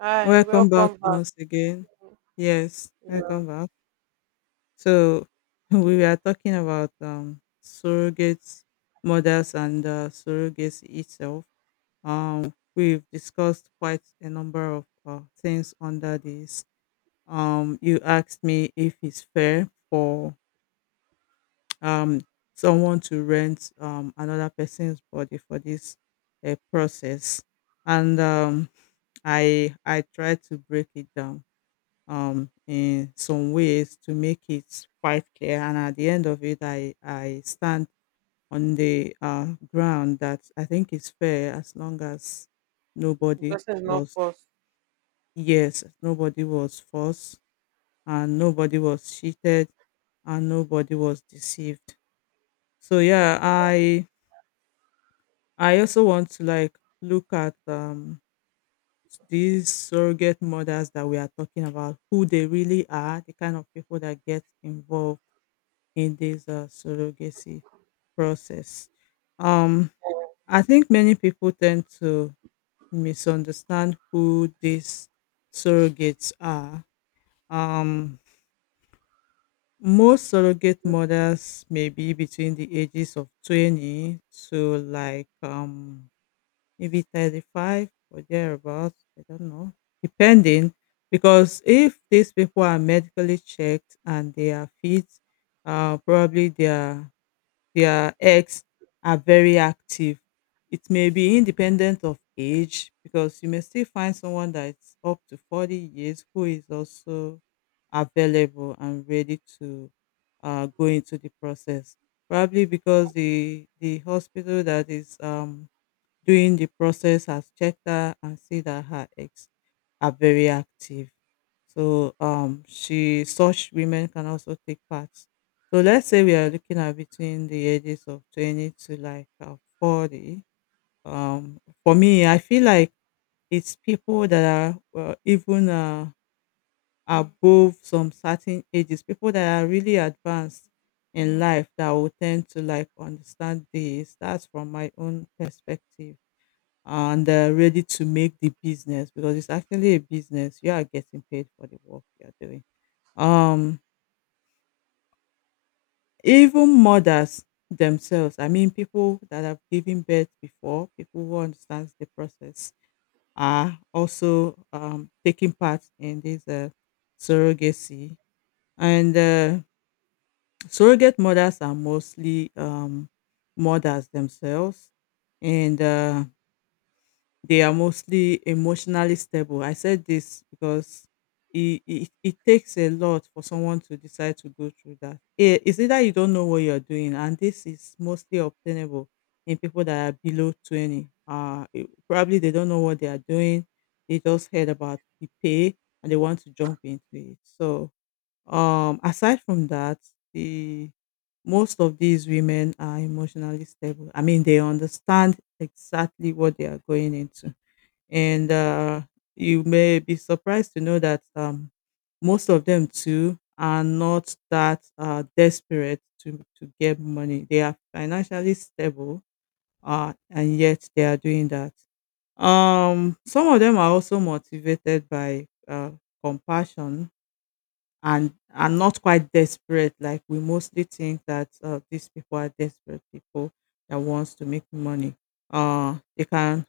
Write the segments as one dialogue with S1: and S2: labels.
S1: Hi,
S2: Welcome back
S1: welcome back.
S2: once again. Yes,
S1: Yeah,
S2: welcome back. So we were talking about surrogate mothers and surrogacy itself. We've discussed quite a number of things under this. You asked me if it's fair for um someone to rent another person's body for this process, and I tried to break it down in some ways to make it quite clear. And at the end of it, I stand on the ground that I think is fair as long as
S1: the
S2: nobody
S1: person is not
S2: was,
S1: forced.
S2: yes, nobody was forced and nobody was cheated and nobody was deceived. So yeah, I also want to like look at these surrogate mothers that we are talking about, who they really are, the kind of people that get involved in this surrogacy process. Um, I think many people tend to misunderstand who these surrogates are. Um, most surrogate mothers may be between the ages of 20 to maybe 35 or thereabouts. I don't know, depending. Because if these people are medically checked and they are fit, probably their eggs are very active. It may be independent of age because you may still find someone that's up to 40 years who is also available and ready to go into the process. Probably because the hospital that is doing the process has checked her and see that her eggs are very active. So she such women can also take part. So let's say we are looking at between the ages of 20 to like 40. Um, for me I feel like it's people that are well, even above some certain ages, people that are really advanced in life that will tend to like understand this. That's from my own perspective and ready to make the business because it's actually a business. You are getting paid for the work you are doing. Um, even mothers themselves, I mean, people that have given birth before, people who understand the process, are also taking part in this surrogacy. And surrogate mothers are mostly mothers themselves. And they are mostly emotionally stable. I said this because it takes a lot for someone to decide to go through that. It's either you don't know what you're doing, and this is mostly obtainable in people that are below 20. Probably they don't know what they are doing, they just heard about the pay and they want to jump into it. So, aside from that, the most of these women are emotionally stable. I mean, they understand exactly what they are going into and you may be surprised to know that most of them too are not that desperate to get money. They are financially stable, and yet they are doing that. Some of them are also motivated by compassion and are not quite desperate. Like we mostly think that these people are desperate people that wants to make money. They can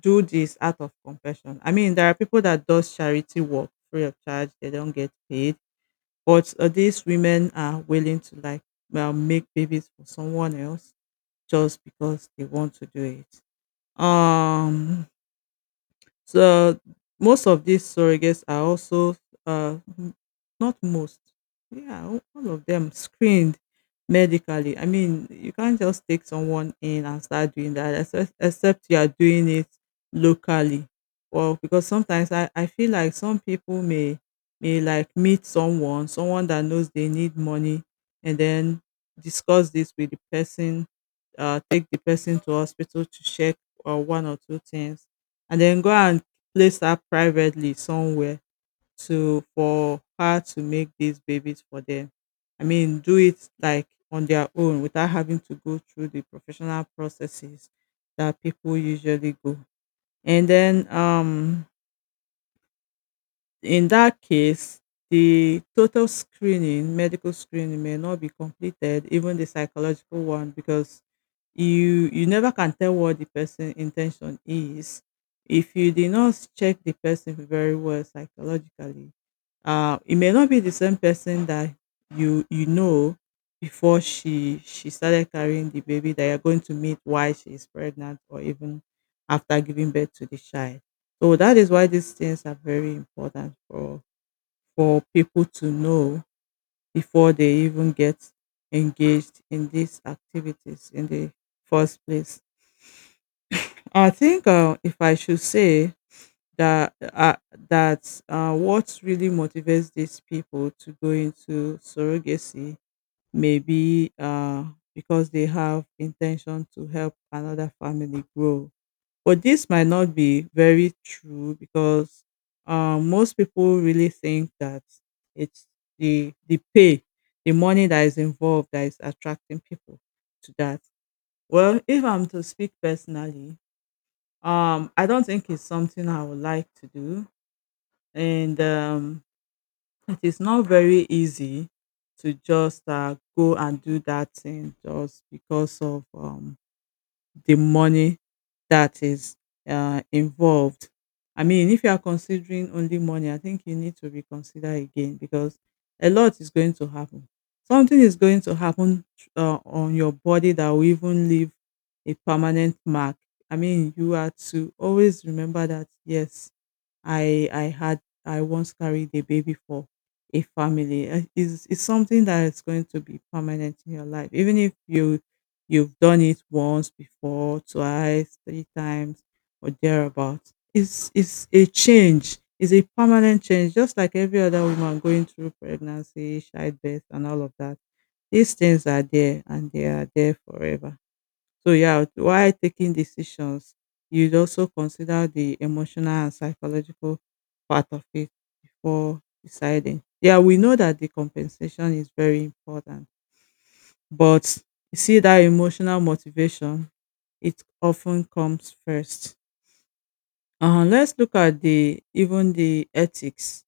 S2: do this out of compassion. I mean, there are people that does charity work free of charge; they don't get paid. But these women are willing to like well make babies for someone else just because they want to do it. Um, so most of these surrogates are also n- not most, yeah, all of them screened medically. I mean, you can't just take someone in and start doing that, except you are doing it locally. Well, because sometimes I feel like some people may like meet someone, someone that knows they need money, and then discuss this with the person, take the person to hospital to check one or two things and then go and place her privately somewhere to for her to make these babies for them. I mean, do it like on their own without having to go through the professional processes that people usually go. And then in that case, medical screening may not be completed, even the psychological one, because you never can tell what the person intention is. If you did not check the person very well psychologically, it may not be the same person that you know before she started carrying the baby that you're going to meet while she is pregnant or even after giving birth to the child. So that is why these things are very important for people to know before they even get engaged in these activities in the first place. I think if I should say that what really motivates these people to go into surrogacy may be because they have intention to help another family grow. But this might not be very true because most people really think that it's the pay, the money that is involved that is attracting people to that. Well, if I'm to speak personally, I don't think it's something I would like to do, and it is not very easy to just go and do that thing just because of the money that is involved. I mean, if you are considering only money, I think you need to reconsider again because a lot is going to happen. Something is going to happen on your body that will even leave a permanent mark. I mean, you are to always remember that, yes, I once carried a baby for a family. It's, it's something that is going to be permanent in your life, even if you've done it once before, twice, three times, or thereabouts. It's a change. It's a permanent change, just like every other woman going through pregnancy, childbirth, and all of that. These things are there, and they are there forever. So yeah, while taking decisions, you'd also consider the emotional and psychological part of it before deciding. Yeah, we know that the compensation is very important, but you see that emotional motivation, it often comes first. Let's look at the even the ethics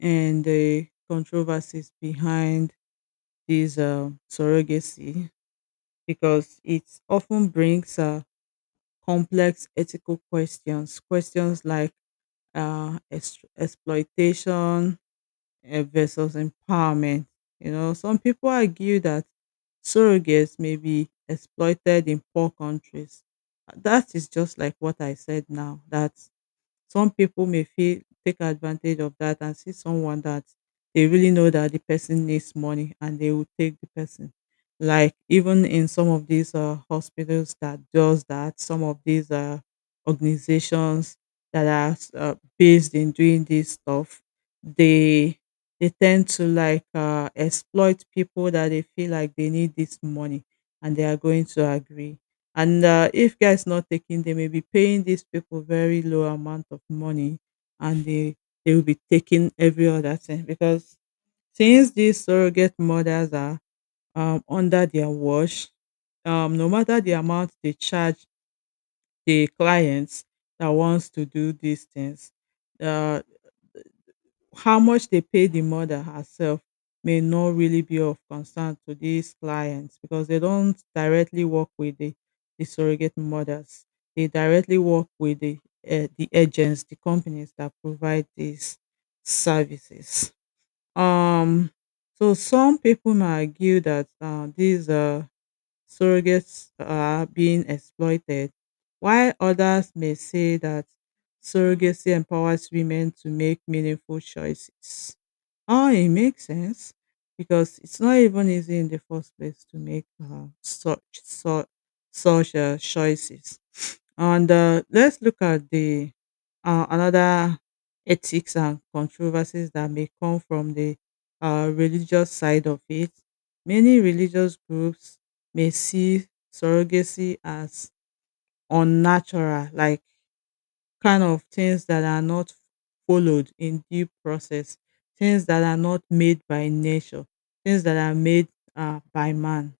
S2: and the controversies behind this surrogacy because it often brings complex ethical questions. Questions like exploitation versus empowerment. You know, some people argue that surrogates may be exploited in poor countries. That is just like what I said now, that some people may feel take advantage of that and see someone that they really know that the person needs money and they will take the person. Like even in some of these hospitals that does that, some of these organizations that are based in doing this stuff, they they tend to like exploit people that they feel like they need this money and they are going to agree. And if guys not taking, they may be paying these people very low amount of money, and they will be taking every other thing because since these surrogate mothers are under their watch, no matter the amount they charge the clients that wants to do these things, uh. How much they pay the mother herself may not really be of concern to these clients because they don't directly work with the surrogate mothers. They directly work with the agents, the companies that provide these services. Um, so some people might argue that these surrogates are being exploited, while others may say that surrogacy empowers women to make meaningful choices. Oh, it makes sense because it's not even easy in the first place to make such choices. And let's look at the another ethics and controversies that may come from the religious side of it. Many religious groups may see surrogacy as unnatural, like kind of things that are not followed in due process, things that are not made by nature, things that are made by man.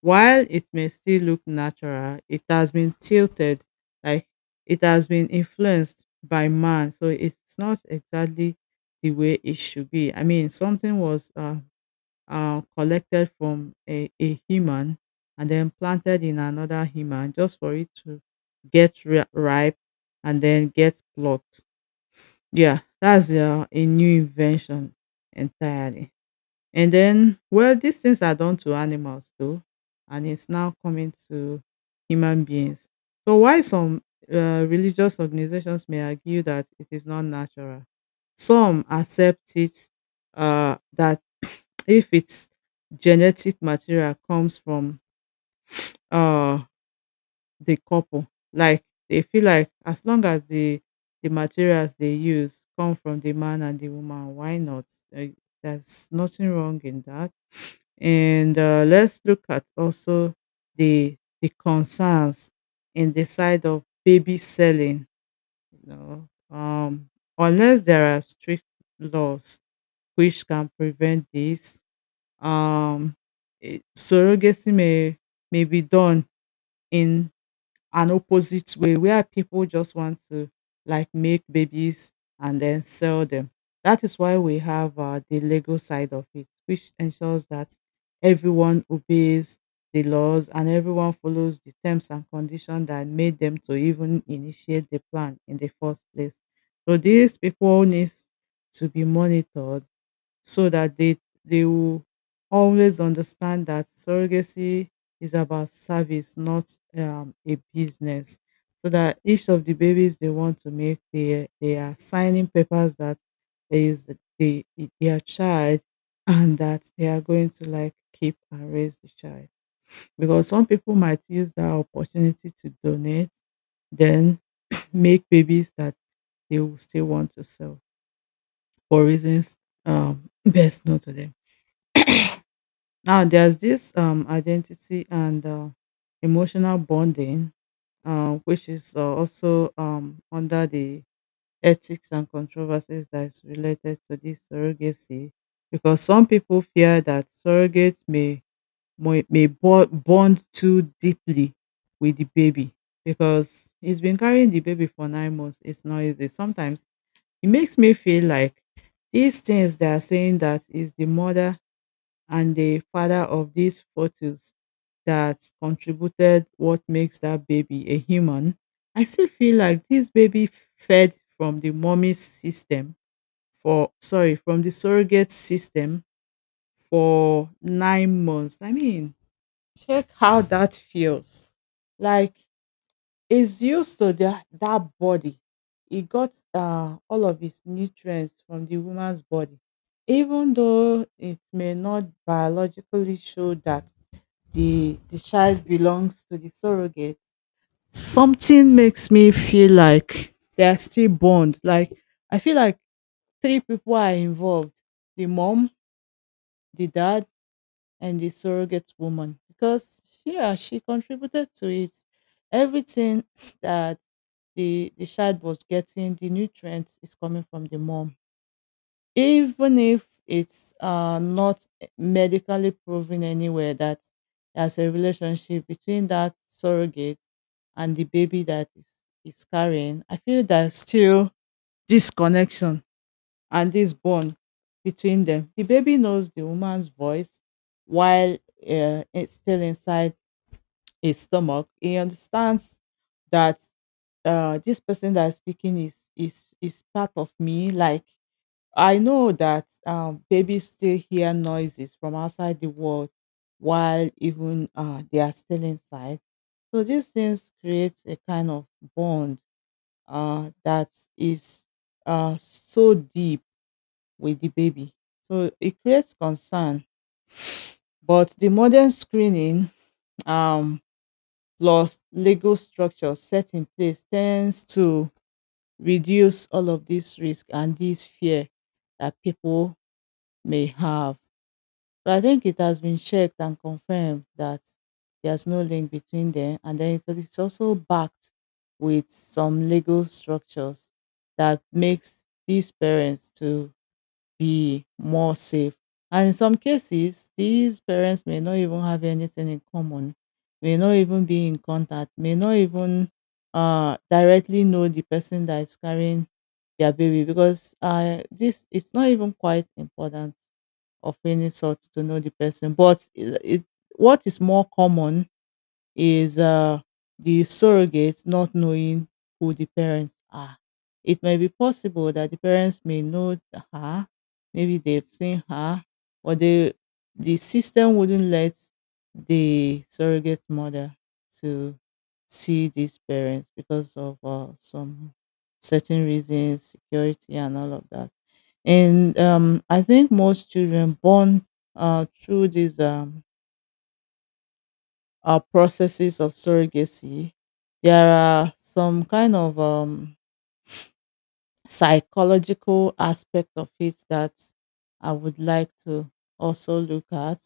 S2: While it may still look natural, it has been tilted, like it has been influenced by man. So it's not exactly the way it should be. I mean, something was collected from a human and then planted in another human just for it to ripe and then get plucked. Yeah, that's a new invention entirely. And then, well, these things are done to animals too, and it's now coming to human beings. So, why some religious organizations may argue that it is not natural? Some accept it that if its genetic material comes from uh, the couple, like they feel like as long as the materials they use come from the man and the woman, why not? Like, there's nothing wrong in that. And let's look at also the the concerns in the side of baby selling. You know, um, Unless there are strict laws which can prevent this, um, surrogacy may be done in an opposite way where people just want to like make babies and then sell them. That is why we have the legal side of it, which ensures that everyone obeys the laws and everyone follows the terms and conditions that made them to even initiate the plan in the first place. So these people needs to be monitored so that they will always understand that surrogacy is about service, not a business. So that each of the babies they want to make, they are signing papers that there is the their child, and that they are going to like keep and raise the child. Because some people might use that opportunity to donate, then make babies that they will still want to sell for reasons best known to them. Now there's this identity and emotional bonding, which is also under the ethics and controversies that is related to this surrogacy, because some people fear that surrogates may bond too deeply with the baby because he's been carrying the baby for 9 months. It's not easy. Sometimes it makes me feel like these things they are saying that is the mother and the father of these photos that contributed what makes that baby a human, I still feel like this baby fed from the mommy system for sorry, from the surrogate system for 9 months. I mean, check how that feels. Like he's used to that body. He got all of his nutrients from the woman's body, even though it may not biologically show that the child belongs to the surrogate. Something makes me feel like they are still bond. Like I feel like three people are involved: the mom, the dad, and the surrogate woman because yeah she contributed to it everything that the child was getting the nutrients is coming from the mom even if it's not medically proven anywhere that there's a relationship between that surrogate and the baby that is carrying I feel there's still disconnection and this bond between them. The baby knows the woman's voice while it's still inside his stomach. He understands that this person that is speaking is part of me. Like, I know that babies still hear noises from outside the world while even they are still inside. So these things create a kind of bond that is so deep with the baby. So it creates concern. But the modern screening, um, plus legal structure set in place tends to reduce all of this risk and this fear that people may have. So I think it has been checked and confirmed that there's no link between them. And then it's also backed with some legal structures that makes these parents to be more safe. And in some cases, these parents may not even have anything in common, may not even be in contact, may not even directly know the person that is carrying their baby because this it's not even quite important of any sort to know the person. But what is more common is the surrogate not knowing who the parents are. It may be possible that the parents may know her, maybe they've seen her, or they, the system wouldn't let the surrogate mother to see these parents because of some certain reasons, security, and all of that. And I think most children born through this. Processes of surrogacy, there are some kind of psychological aspect of it that I would like to also look at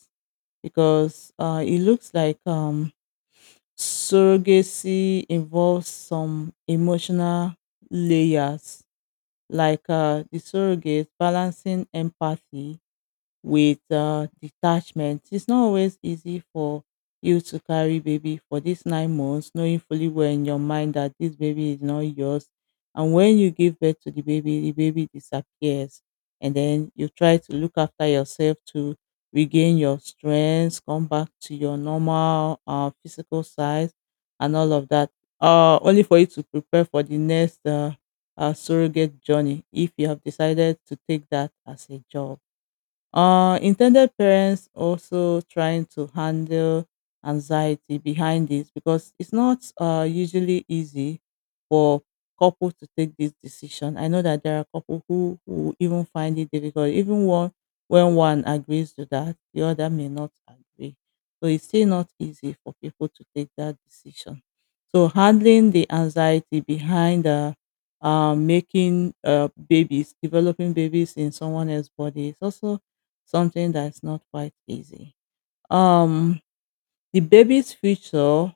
S2: because it looks like surrogacy involves some emotional layers, like the surrogate balancing empathy with detachment. It's not always easy for you to carry baby for these 9 months, knowing fully well in your mind that this baby is not yours. And when you give birth to the baby disappears. And then you try to look after yourself to regain your strength, come back to your normal physical size, and all of that. Only for you to prepare for the next surrogate journey if you have decided to take that as a job. Intended parents also trying to handle anxiety behind this because it's not usually easy for couples to take this decision. I know that there are couples who even find it difficult. Even one When one agrees to that, the other may not agree. So it's still not easy for people to take that decision. So handling the anxiety behind the making babies, developing babies in someone else's body is also something that's not quite easy. Um, the baby's future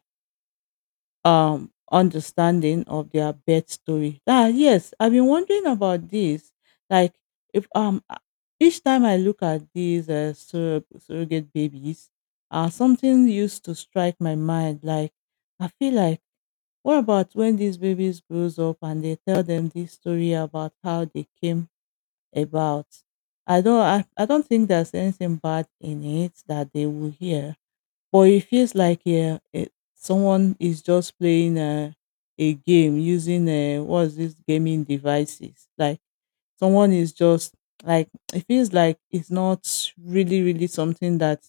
S2: understanding of their birth story. Ah, yes, I've been wondering about this. Like, if a- each time I look at these surrogate babies, something used to strike my mind. Like, I feel like, what about when these babies grows up and they tell them this story about how they came about. I don't think there's anything bad in it that they will hear. But it feels like yeah, it, someone is just playing a game using a, what's this gaming devices. Like someone is just like it feels like it's not really really something that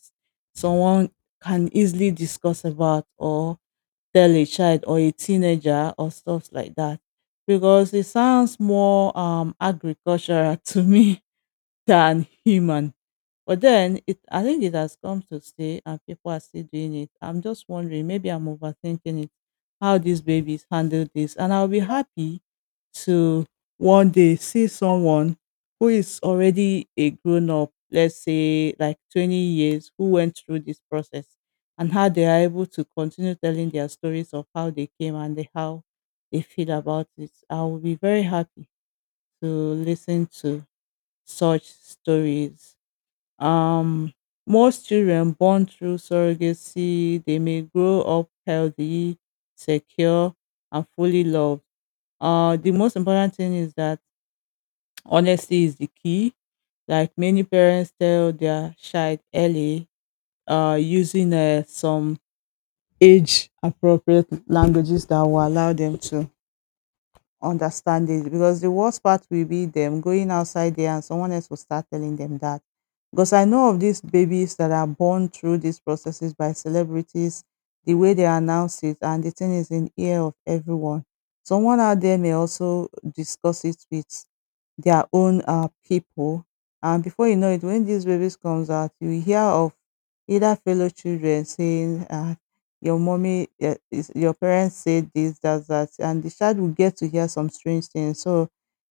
S2: someone can easily discuss about or tell a child or a teenager or stuff like that because it sounds more agricultural to me than human. But then it I think it has come to stay and people are still doing it. I'm just wondering, maybe I'm overthinking it, how these babies handle this. And I'll be happy to one day see someone who is already a grown up, let's say like 20 years, who went through this process and how they are able to continue telling their stories of how they came and the, how they feel about it. I will be very happy to listen to such stories. Um, Most children born through surrogacy, they may grow up healthy, secure, and fully loved. The most important thing is that honesty is the key. Like many parents tell their child early, using some age appropriate languages that will allow them to understand it because the worst part will be them going outside there and someone else will start telling them that. Because I know of these babies that are born through these processes by celebrities, the way they announce it, and the thing is in ear of everyone. Someone out there may also discuss it with their own people, and before you know it, when these babies comes out, you hear of either fellow children saying, your mommy eh, is your parents said this that that and the child will get to hear some strange things so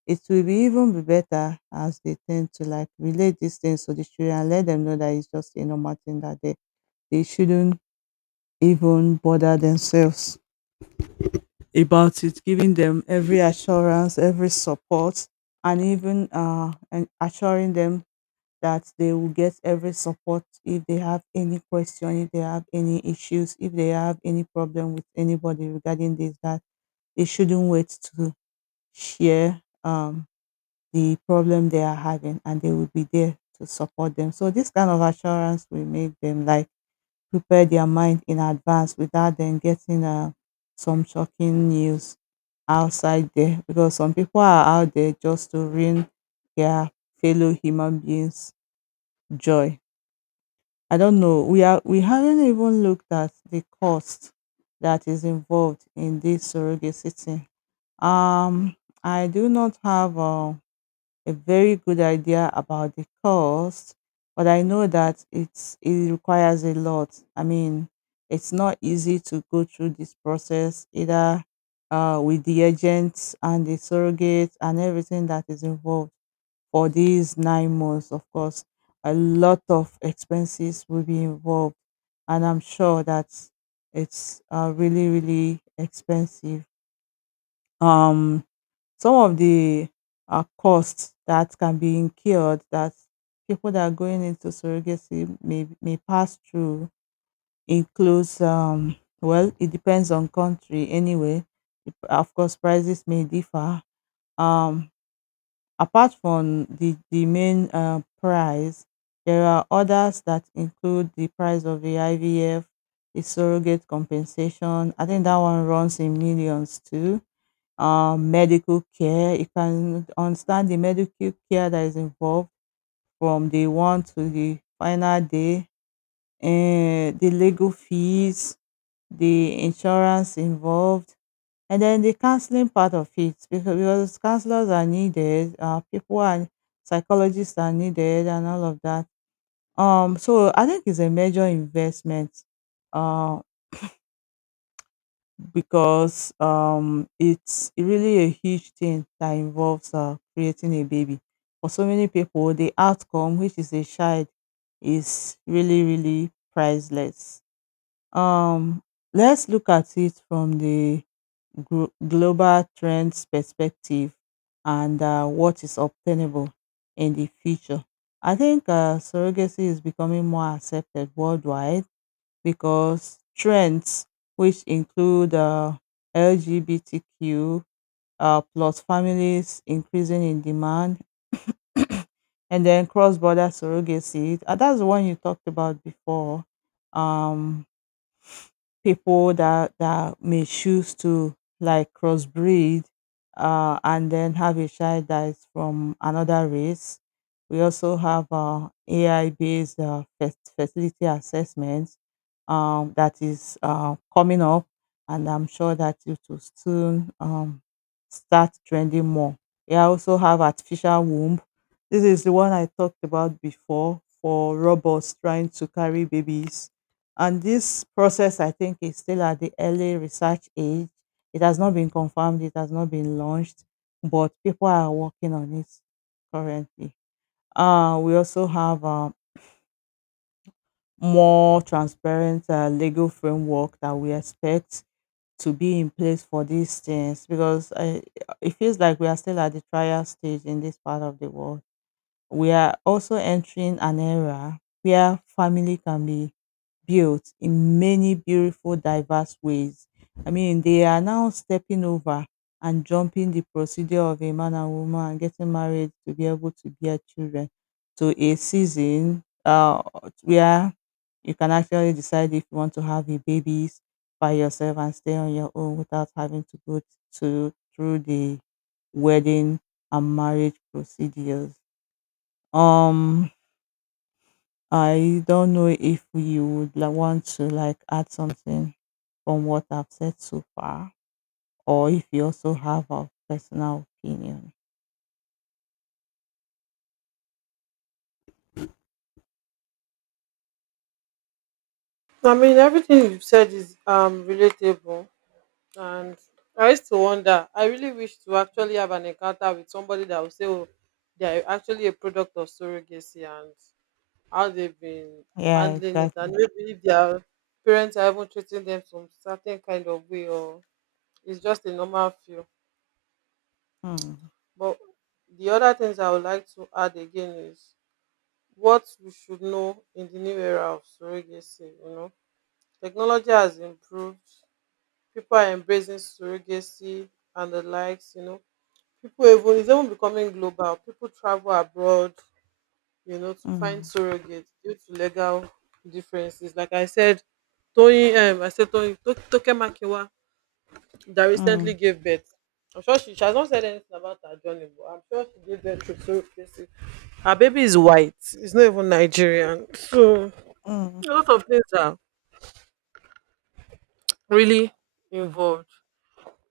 S2: it will be even be better as they tend to like relate these things to the children and let them know that it's just a normal thing that they shouldn't even bother themselves about it giving them every assurance every support and even and assuring them that they will get every support if they have any question, if they have any issues, if they have any problem with anybody regarding this, that they shouldn't wait to share the problem they are having and they will be there to support them. So this kind of assurance will make them like prepare their mind in advance without them getting some shocking news outside there because some people are out there just to ruin their fellow human beings' joy. I don't know. We haven't even looked at the cost that is involved in this surrogacy thing. Um, I do not have a very good idea about the cost, but I know that it requires a lot. I mean, it's not easy to go through this process either with the agents and the surrogates and everything that is involved for these 9 months, of course, a lot of expenses will be involved. And I'm sure that it's really, really expensive. Um, some of the costs that can be incurred that people that are going into surrogacy may pass through includes, well, it depends on country anyway. Of course, prices may differ. Um, Apart from the main prize, there are others that include the price of the IVF, the surrogate compensation. I think that one runs in millions too. Medical care. You can understand the medical care that is involved from day one to the final day. And the legal fees, the insurance involved, and then the counseling part of it, because counselors are needed, people are psychologists are needed, and all of that. So I think it's a major investment, uh, because it's really a huge thing that involves creating a baby. For so many people, the outcome, which is a child, is really really priceless. Um, let's look at it from the global trends perspective and what is obtainable in the future. I think surrogacy is becoming more accepted worldwide because trends, which include LGBTQ plus families increasing in demand, and then cross border surrogacy. That's the one you talked about before. Um, People that may choose to like crossbreed and then have a child that is from another race. We also have AI based fertility assessments that is coming up, and I'm sure that it will soon start trending more. We also have artificial womb. This is the one I talked about before for robots trying to carry babies and this process, I think, is still at the early research age. It has not been confirmed, it has not been launched, but people are working on it currently. We also have a more transparent legal framework that we expect to be in place for these things because I, it feels like we are still at the trial stage in this part of the world. We are also entering an era where family can be built in many beautiful diverse ways. I mean, they are now stepping over and jumping the procedure of a man and woman and getting married to be able to bear children to a season where you can actually decide if you want to have a baby by yourself and stay on your own without having to go to through the wedding and marriage procedures. Um, I don't know if you would like want to like add something from what I've said so far, or if you also have a personal opinion.
S1: I mean, everything you've said is relatable, and I used to wonder. I really wish to actually have an encounter with somebody that will say, "Oh, they're actually a product of surrogacy and how they've been
S2: Yeah,
S1: handling it, and
S2: exactly.
S1: maybe if their parents are even treating them some certain kind of way, or it's just a normal feel."
S2: Mm,
S1: But the other things I would like to add again is what we should know in the new era of surrogacy, you know. Technology has improved. People are embracing surrogacy and the likes, you know. People even it's even becoming global. People travel abroad, you know, to find
S2: mm,
S1: surrogates due to legal differences. Like I said, Tony Toke Makiwa that recently
S2: mm,
S1: gave birth. I'm sure she has not said anything about her journey, but I'm sure she gave birth to surrogacy. Her baby is white. It's not even Nigerian. So
S2: mm,
S1: a lot of things are really involved.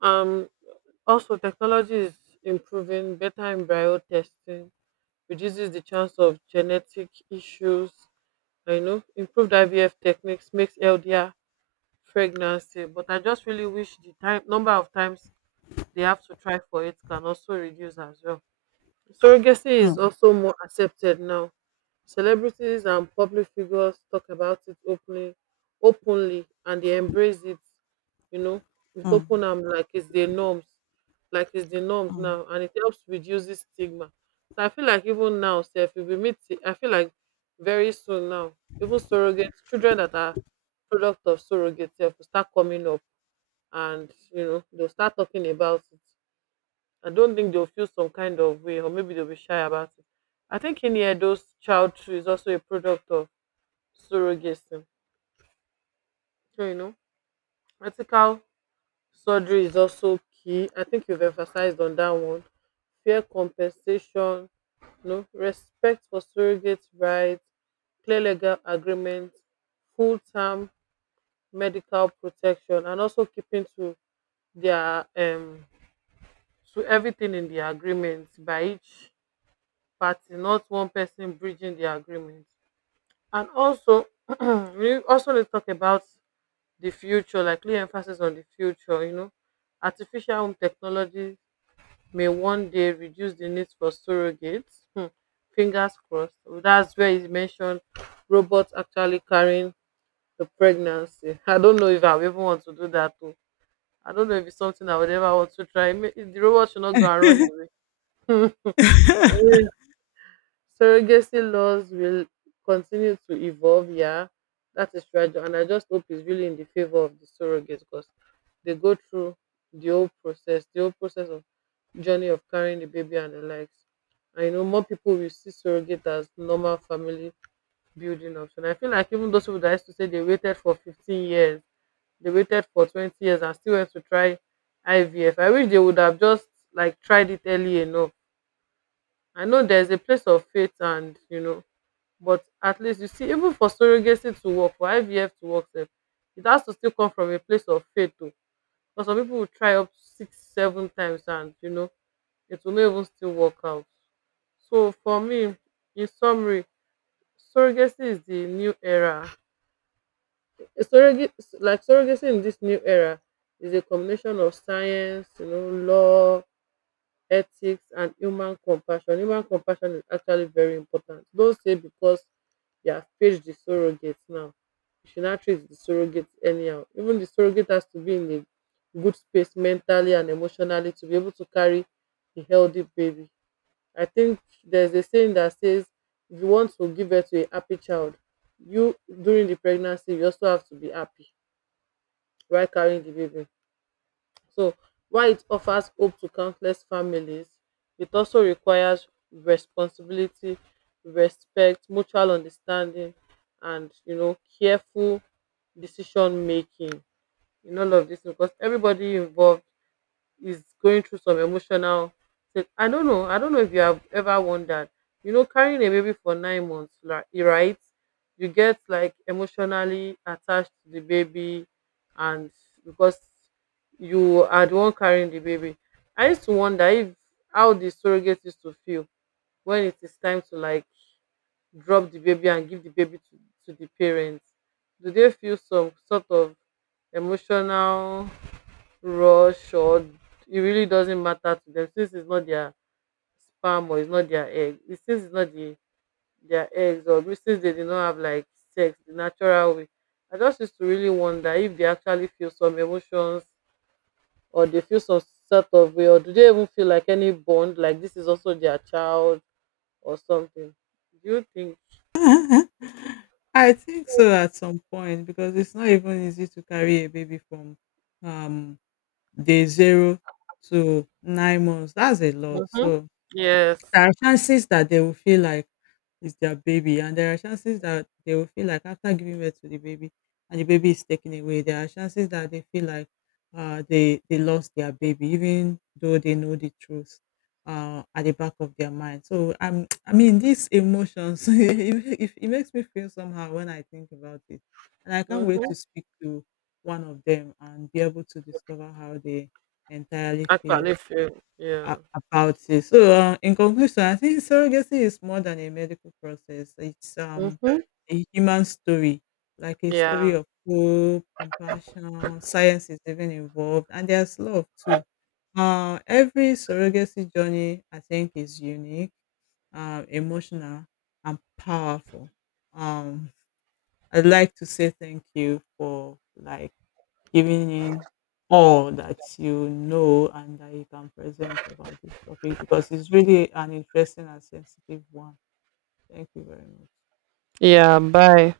S1: Um, Also, technology is improving better embryo testing, reduces the chance of genetic issues. I know improved IVF techniques makes LDR pregnancy, but I just really wish the time number of times they have to try for it can also reduce as well. Surrogacy is
S2: mm,
S1: also more accepted now. Celebrities and public figures talk about it openly, openly, and they embrace it. You know, with
S2: mm,
S1: open arm, like it's the norms, like it's the norms
S2: mm.
S1: now, and it helps reduce the stigma. So I feel like even now, Steph, if we meet, I feel like very soon now, even surrogate children that are product of surrogates, will start coming up, and you know, they'll start talking about it. I don't think they'll feel some kind of way, or maybe they'll be shy about it. I think in here, those child tree is also a product of surrogacy. So, you know, ethical surgery is also key. I think you've emphasized on that one. Fair compensation, you know, respect for surrogate rights, clear legal agreements, full term medical protection, and also keeping to their to everything in the agreement by each party, not one person bridging the agreement. And also, we also need to talk about the future, like lay emphasis on the future. You know, artificial home technology may one day reduce the need for surrogates. Hmm, fingers crossed. Well, that's where he mentioned robots actually carrying the pregnancy. I don't know if I will even want to do that too. I don't know if it's something I would ever want to try. The robot should not go and run away. Surrogacy laws will continue to evolve. Yeah, that is fragile, and I just hope it's really in the favor of the surrogates because they go through the whole process of journey of carrying the baby and the likes. And you know, more people will see surrogate as normal family building option. I feel like even those people that used to say they waited for 15 years, they waited for 20 years and still went to try IVF. I wish they would have just like tried it early enough. I know there's a place of faith and you know but at least you see even for surrogacy to work, for IVF to work sef, it has to still come from a place of faith too. Because some pipu will try up six, seven times and you know it will not even still work out. So for me, in summary, surrogacy is the new era. Surrogacy surrogacy in this new era is a combination of science, you know, law, ethics and human compassion. Human compassion is actually very important. Don't say because you have paid the surrogate now, you should not treat the surrogate anyhow. Even the surrogate has to be in a good space mentally and emotionally to be able to carry a healthy baby. I think there's a saying that says if you want to give birth to a happy child, you during the pregnancy you also have to be happy while carrying the baby. So while it offers hope to countless families, it also requires responsibility, respect, mutual understanding, and you know, careful decision making in all of this because everybody involved is going through some emotional state. I don't know. I don't know if you have ever wondered. You know, carrying a baby for nine months, like, you right? You get like emotionally attached to the baby, and because you are the one carrying the baby. I used to wonder if how the surrogate used to feel when it is time to like drop the baby and give the baby to the parents. Do they feel some sort of emotional rush or it really doesn't matter to them since it's not their sperm or it's not their egg. Since it's not their eggs or since they did not have like sex the natural way. I just used to really wonder if they actually feel some emotions or they feel some sort of way or do they even feel like any bond like this is also their child or something. Do you think?
S2: I think so at some point because it's not even easy to carry a baby from um day 0 to 9 months. That's a lot.
S1: Mm-hmm.
S2: So
S1: Yes.
S2: there are chances that they will feel like it's their baby, and there are chances that they will feel like after giving birth to the baby and the baby is taken away, there are chances that they feel like they lost their baby, even though they know the truth at the back of their mind. So I mean, these emotions, it makes me feel somehow when I think about it, and I can't wait
S1: Mm-hmm.
S2: to speak to one of them and be able to discover how they entirely feel
S1: Actually feel.
S2: a
S1: Yeah.
S2: about it. So in conclusion, I think surrogacy is more than a medical process. It's
S1: Mm-hmm.
S2: a human story, like a story
S1: Yeah.
S2: of hope, compassion. Science is even involved, and there's love too. Every surrogacy journey, I think, is unique, emotional, and powerful. Um, I'd like to say thank you for like giving in all that you know and that you can present about this topic because it's really an interesting and sensitive one. Thank you very much.
S1: Yeah. Bye.